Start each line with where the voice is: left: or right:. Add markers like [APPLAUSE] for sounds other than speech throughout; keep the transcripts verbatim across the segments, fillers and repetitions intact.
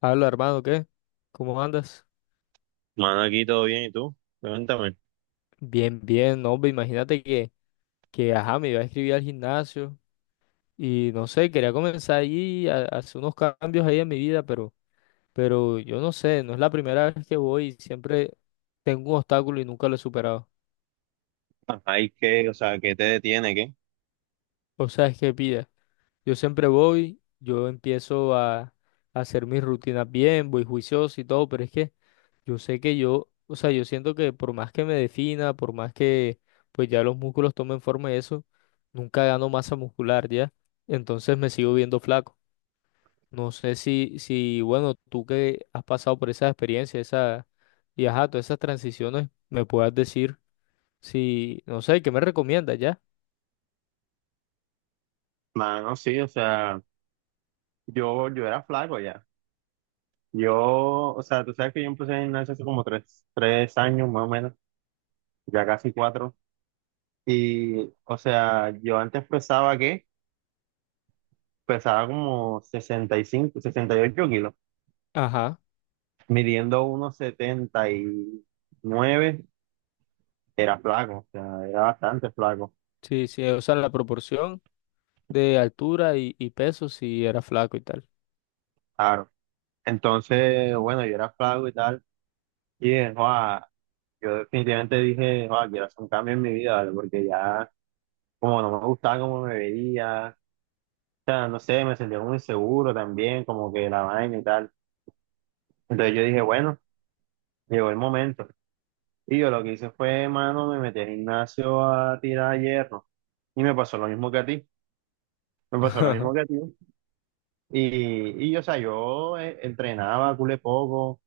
left: Habla, hermano, ¿qué? ¿Cómo andas?
right: Mano, aquí todo bien, ¿y tú? Cuéntame.
left: Bien, bien, no, hombre, imagínate que, que, ajá, me iba a escribir al gimnasio y no sé, quería comenzar allí a, a hacer unos cambios ahí en mi vida, pero, pero yo no sé, no es la primera vez que voy, y siempre tengo un obstáculo y nunca lo he superado.
right: ¿Ay qué? O sea, ¿qué te detiene, qué?
left: O sea, es que pida, yo siempre voy, yo empiezo a, a hacer mis rutinas bien, voy juicioso y todo, pero es que Yo sé que yo, o sea, yo siento que por más que me defina, por más que pues ya los músculos tomen forma y eso, nunca gano masa muscular ya. Entonces me sigo viendo flaco. No sé si, si, bueno, tú que has pasado por esa experiencia, esa, y ajá, todas esas transiciones, me puedas decir si, no sé, ¿qué me recomiendas ya?
right: Mano, sí, o sea, yo, yo era flaco ya. Yo, o sea, tú sabes que yo empecé en gimnasia hace como tres, tres años más o menos, ya casi cuatro. Y, o sea, yo antes pesaba, ¿qué? Pesaba como sesenta sesenta y cinco sesenta y ocho kilos,
left: Ajá,
right: midiendo unos setenta y nueve, era flaco, o sea, era bastante flaco,
left: sí, sí, o sea, la proporción de altura y, y peso si era flaco y tal.
right: claro. Entonces, bueno, yo era flaco y tal, y dije, yo definitivamente dije, "Ah, quiero hacer un cambio en mi vida, ¿vale?". Porque ya, como no me gustaba cómo me veía, o sea, no sé, me sentía muy seguro también, como que la vaina y tal. Entonces yo dije, bueno, llegó el momento. Y yo lo que hice fue, mano, me metí al gimnasio a tirar hierro. Y me pasó lo mismo que a ti. Me pasó lo mismo que a
left: [LAUGHS]
right: ti. Y, y o sea, yo eh, entrenaba culé poco,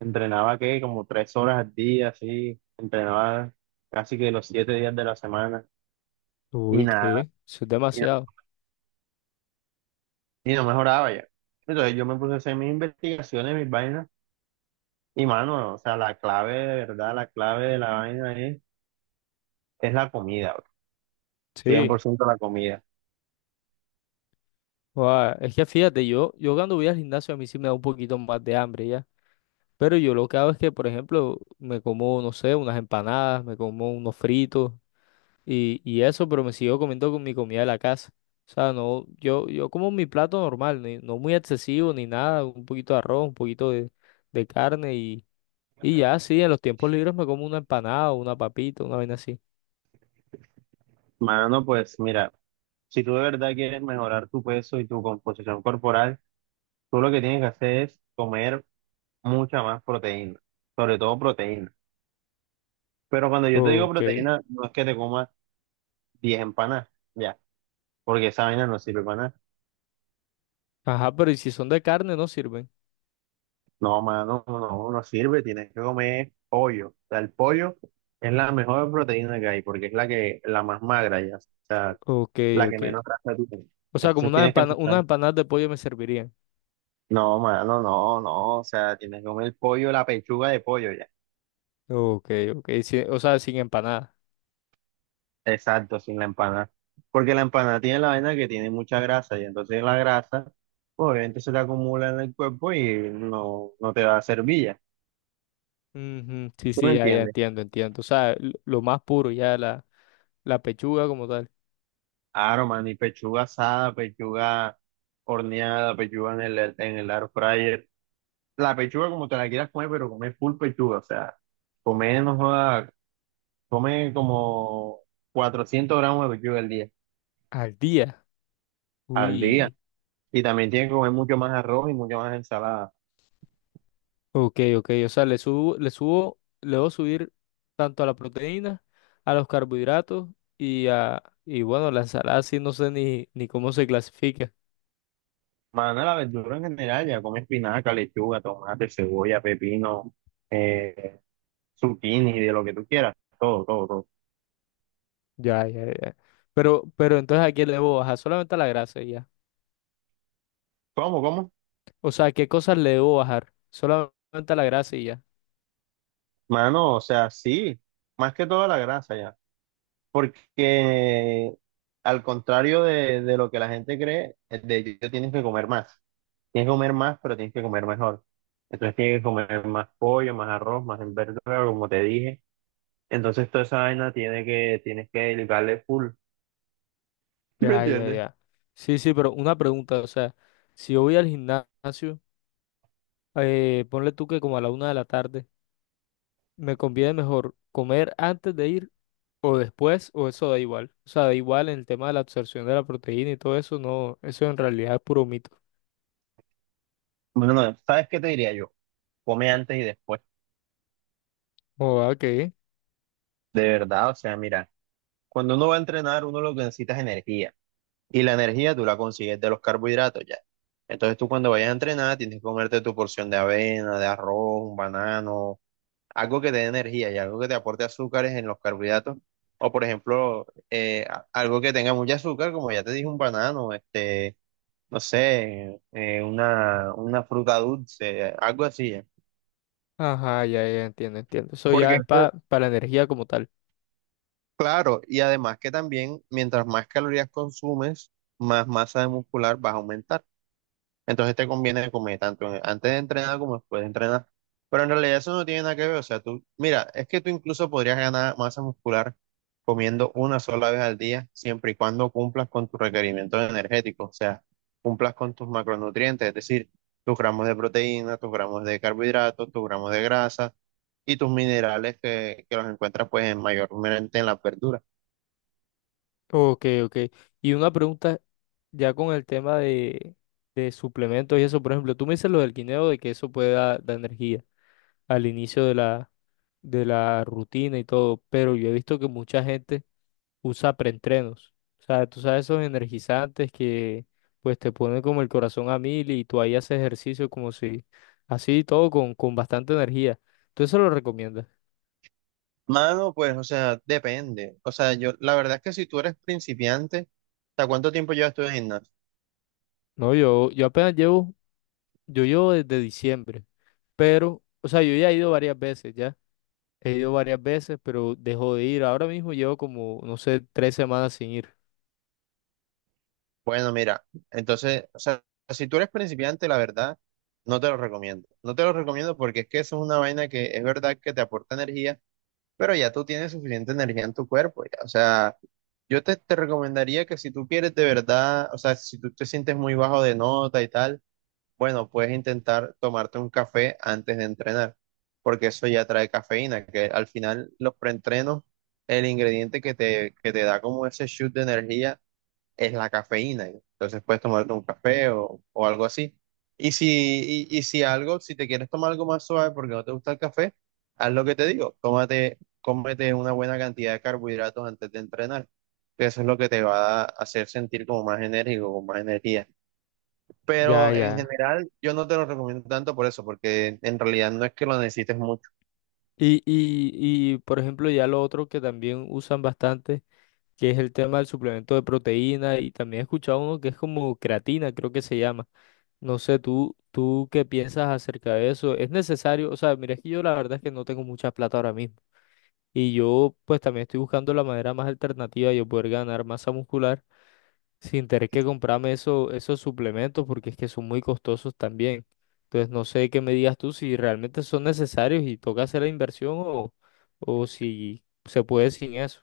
right: entrenaba que como tres horas al día, así, entrenaba casi que los siete días de la semana. Y
left: Uy,
right: nada,
left: ¿qué? Eso es demasiado.
right: y no mejoraba ya. Entonces yo me puse a hacer mis investigaciones, mis vainas, y mano, o sea, la clave de verdad, la clave de la vaina es, es la comida, bro. cien por
left: Sí.
right: ciento la comida.
left: Guau, es que fíjate, yo, yo cuando voy al gimnasio a mí sí me da un poquito más de hambre ya. Pero yo lo que hago es que, por ejemplo, me como, no sé, unas empanadas, me como unos fritos y, y eso, pero me sigo comiendo con mi comida de la casa. O sea, no, yo, yo como mi plato normal, ni- no muy excesivo ni nada, un poquito de arroz, un poquito de, de carne y, y ya, sí, en los tiempos libres me como una empanada, una papita, una vaina así.
right: Mano, pues mira, si tú de verdad quieres mejorar tu peso y tu composición corporal, tú lo que tienes que hacer es comer mucha más proteína, sobre todo proteína. Pero cuando yo te digo
left: Ok.
right: proteína, no es que te comas diez empanadas, ya, porque esa vaina no sirve para nada.
left: Ajá, ¿pero y si son de carne no sirven?
right: No, mano, no, no sirve, tienes que comer pollo. O sea, el pollo es la mejor proteína que hay porque es la que, la más magra ya, o sea,
left: Ok,
right: la que
left: ok.
right: menos grasa tiene.
left: O sea, como
right: Entonces
left: unas
right: tienes que
left: empana-
right: empezar.
left: unas empanadas de pollo me servirían.
right: No, mano, no, no, o sea, tienes que comer el pollo, la pechuga de pollo ya.
left: Ok, ok, sí, o sea, sin empanada.
right: Exacto, sin la empanada. Porque la empanada tiene la vaina que tiene mucha grasa y entonces la grasa, pues, obviamente se te acumula en el cuerpo y no, no te va a servir ya.
left: Ujú, sí,
right: ¿Tú me
left: sí, ya, ya
right: entiendes?
left: entiendo, entiendo. O sea, l- lo más puro, ya la, la pechuga como tal.
right: Claro, man, y pechuga asada, pechuga horneada, pechuga en el, en el air fryer. La pechuga como te la quieras comer, pero come full pechuga, o sea, come, no joda, come como cuatrocientos gramos de pechuga al día,
left: Al día.
right: al día.
left: Uy.
right: Y también tiene que comer mucho más arroz y mucho más ensalada.
left: Ok, ok. O sea, le subo, le subo, le debo subir tanto a la proteína, a los carbohidratos y a, y bueno, la ensalada sí no sé ni, ni cómo se clasifica.
right: Mano, la verdura en general, ya come espinaca, lechuga, tomate, cebolla, pepino, eh, zucchini, de lo que tú quieras, todo, todo, todo.
left: Ya, ya, ya. Pero, pero entonces ¿a qué le debo bajar? Solamente a la grasa y ya.
right: ¿Cómo, cómo?
left: O sea, ¿qué cosas le debo bajar? Solamente a la grasa y ya.
right: Mano, o sea, sí, más que toda la grasa ya. Porque al contrario de, de lo que la gente cree, es de hecho tienes que comer más. Tienes que comer más, pero tienes que comer mejor. Entonces tienes que comer más pollo, más arroz, más verdura, como te dije. Entonces toda esa vaina tiene que, tienes que dedicarle full. ¿Sí me
left: Ya, ya,
right: entiendes?
left: ya. Sí, sí, pero una pregunta, o sea, si yo voy al gimnasio, eh, ponle tú que como a la una de la tarde, ¿me conviene mejor comer antes de ir o después o eso da igual? O sea, da igual en el tema de la absorción de la proteína y todo eso, no, eso en realidad es puro mito.
right: Bueno, ¿no sabes qué te diría yo? Come antes y después.
left: Oh, ok.
right: De verdad, o sea, mira, cuando uno va a entrenar, uno lo que necesita es energía. Y la energía tú la consigues de los carbohidratos ya. Entonces tú cuando vayas a entrenar tienes que comerte tu porción de avena, de arroz, un banano, algo que te dé energía y algo que te aporte azúcares en los carbohidratos. O por ejemplo, eh, a- algo que tenga mucho azúcar, como ya te dije, un banano, este, no sé, eh, una, una fruta dulce, algo así, ya.
left: Ajá, ya, ya, entiendo, entiendo. Eso
right: Porque
left: ya es
right: eso,
left: pa- para la energía como tal.
right: claro, y además que también mientras más calorías consumes, más masa muscular vas a aumentar. Entonces te conviene comer tanto en- antes de entrenar como después de entrenar. Pero en realidad eso no tiene nada que ver. O sea, tú, mira, es que tú incluso podrías ganar masa muscular comiendo una sola vez al día, siempre y cuando cumplas con tus requerimientos energéticos. O sea, cumplas con tus macronutrientes, es decir, tus gramos de proteína, tus gramos de carbohidratos, tus gramos de grasa y tus minerales que, que los encuentras pues en mayormente en la verdura.
left: Ok, ok. Y una pregunta ya con el tema de, de suplementos y eso, por ejemplo, tú me dices lo del guineo de que eso puede dar dar energía al inicio de la, de la rutina y todo, pero yo he visto que mucha gente usa preentrenos. O sea, tú sabes esos energizantes que pues te ponen como el corazón a mil y tú ahí haces ejercicio como si así todo con, con bastante energía. ¿Tú eso lo recomiendas?
right: Mano, pues, o sea, depende. O sea, yo, la verdad es que si tú eres principiante, ¿hasta cuánto tiempo llevas tú en gimnasio?
left: No, yo, yo apenas llevo, yo llevo desde diciembre, pero, o sea, yo ya he ido varias veces, ya. He ido varias veces, pero dejo de ir. Ahora mismo llevo como, no sé, tres semanas sin ir.
right: Bueno, mira, entonces, o sea, si tú eres principiante, la verdad, no te lo recomiendo. No te lo recomiendo porque es que eso es una vaina que es verdad que te aporta energía, pero ya tú tienes suficiente energía en tu cuerpo, ya. O sea, yo te, te recomendaría que si tú quieres de verdad, o sea, si tú te sientes muy bajo de nota y tal, bueno, puedes intentar tomarte un café antes de entrenar, porque eso ya trae cafeína, que al final los preentrenos, el ingrediente que te, que te da como ese shoot de energía es la cafeína. Entonces puedes tomarte un café o, o algo así. Y si, y, y si algo, si te quieres tomar algo más suave porque no te gusta el café, haz lo que te digo, tómate, cómete una buena cantidad de carbohidratos antes de entrenar, que eso es lo que te va a hacer sentir como más enérgico, con más energía.
left: Ya,
right: Pero en
left: ya.
right: general, yo no te lo recomiendo tanto por eso, porque en realidad no es que lo necesites mucho.
left: Y, y, y, por ejemplo, ya lo otro que también usan bastante, que es el tema del suplemento de proteína, y también he escuchado uno que es como creatina, creo que se llama. No sé, tú, tú qué piensas acerca de eso. ¿Es necesario? O sea, mira, es que yo la verdad es que no tengo mucha plata ahora mismo. Y yo, pues también estoy buscando la manera más alternativa de yo poder ganar masa muscular sin tener que comprarme eso- esos suplementos porque es que son muy costosos también. Entonces no sé qué me digas tú si realmente son necesarios y toca hacer la inversión o, o si se puede sin eso.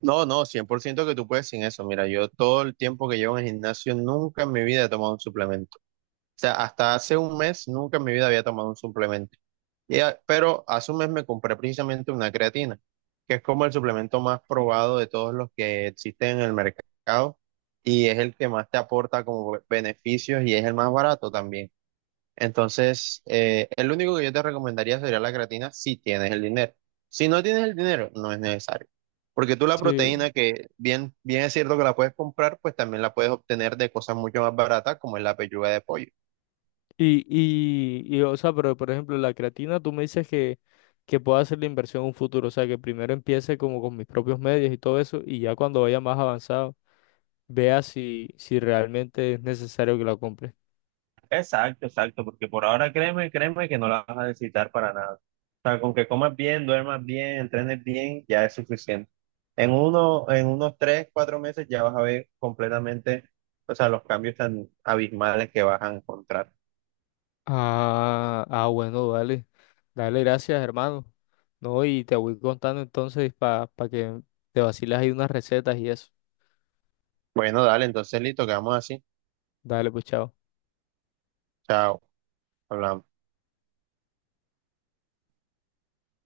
right: No, no, cien por ciento que tú puedes sin eso. Mira, yo todo el tiempo que llevo en el gimnasio, nunca en mi vida he tomado un suplemento. O sea, hasta hace un mes, nunca en mi vida había tomado un suplemento. Y a- pero hace un mes me compré precisamente una creatina, que es como el suplemento más probado de todos los que existen en el mercado y es el que más te aporta como beneficios y es el más barato también. Entonces, eh, el único que yo te recomendaría sería la creatina si tienes el dinero. Si no tienes el dinero, no es necesario. Porque tú la
left: Sí,
right: proteína, que bien, bien es cierto que la puedes comprar, pues también la puedes obtener de cosas mucho más baratas, como es la pechuga de pollo.
left: y, y, y, o sea, pero por ejemplo, la creatina, tú me dices que, que puedo hacer la inversión en un futuro, o sea, que primero empiece como con mis propios medios y todo eso, y ya cuando vaya más avanzado, vea si, si realmente es necesario que la compre.
right: Exacto, exacto, porque por ahora créeme, créeme que no la vas a necesitar para nada. O sea, con que comas bien, duermas bien, entrenes bien, ya es suficiente. En uno, en unos tres, cuatro meses ya vas a ver completamente, o sea, los cambios tan abismales que vas a encontrar.
left: Ah, ah, bueno, dale. Dale, gracias, hermano. No, y te voy contando entonces para que te vaciles ahí unas recetas y eso.
right: Bueno, dale, entonces listo, quedamos así.
left: Dale, pues, chao.
right: Chao, hablamos.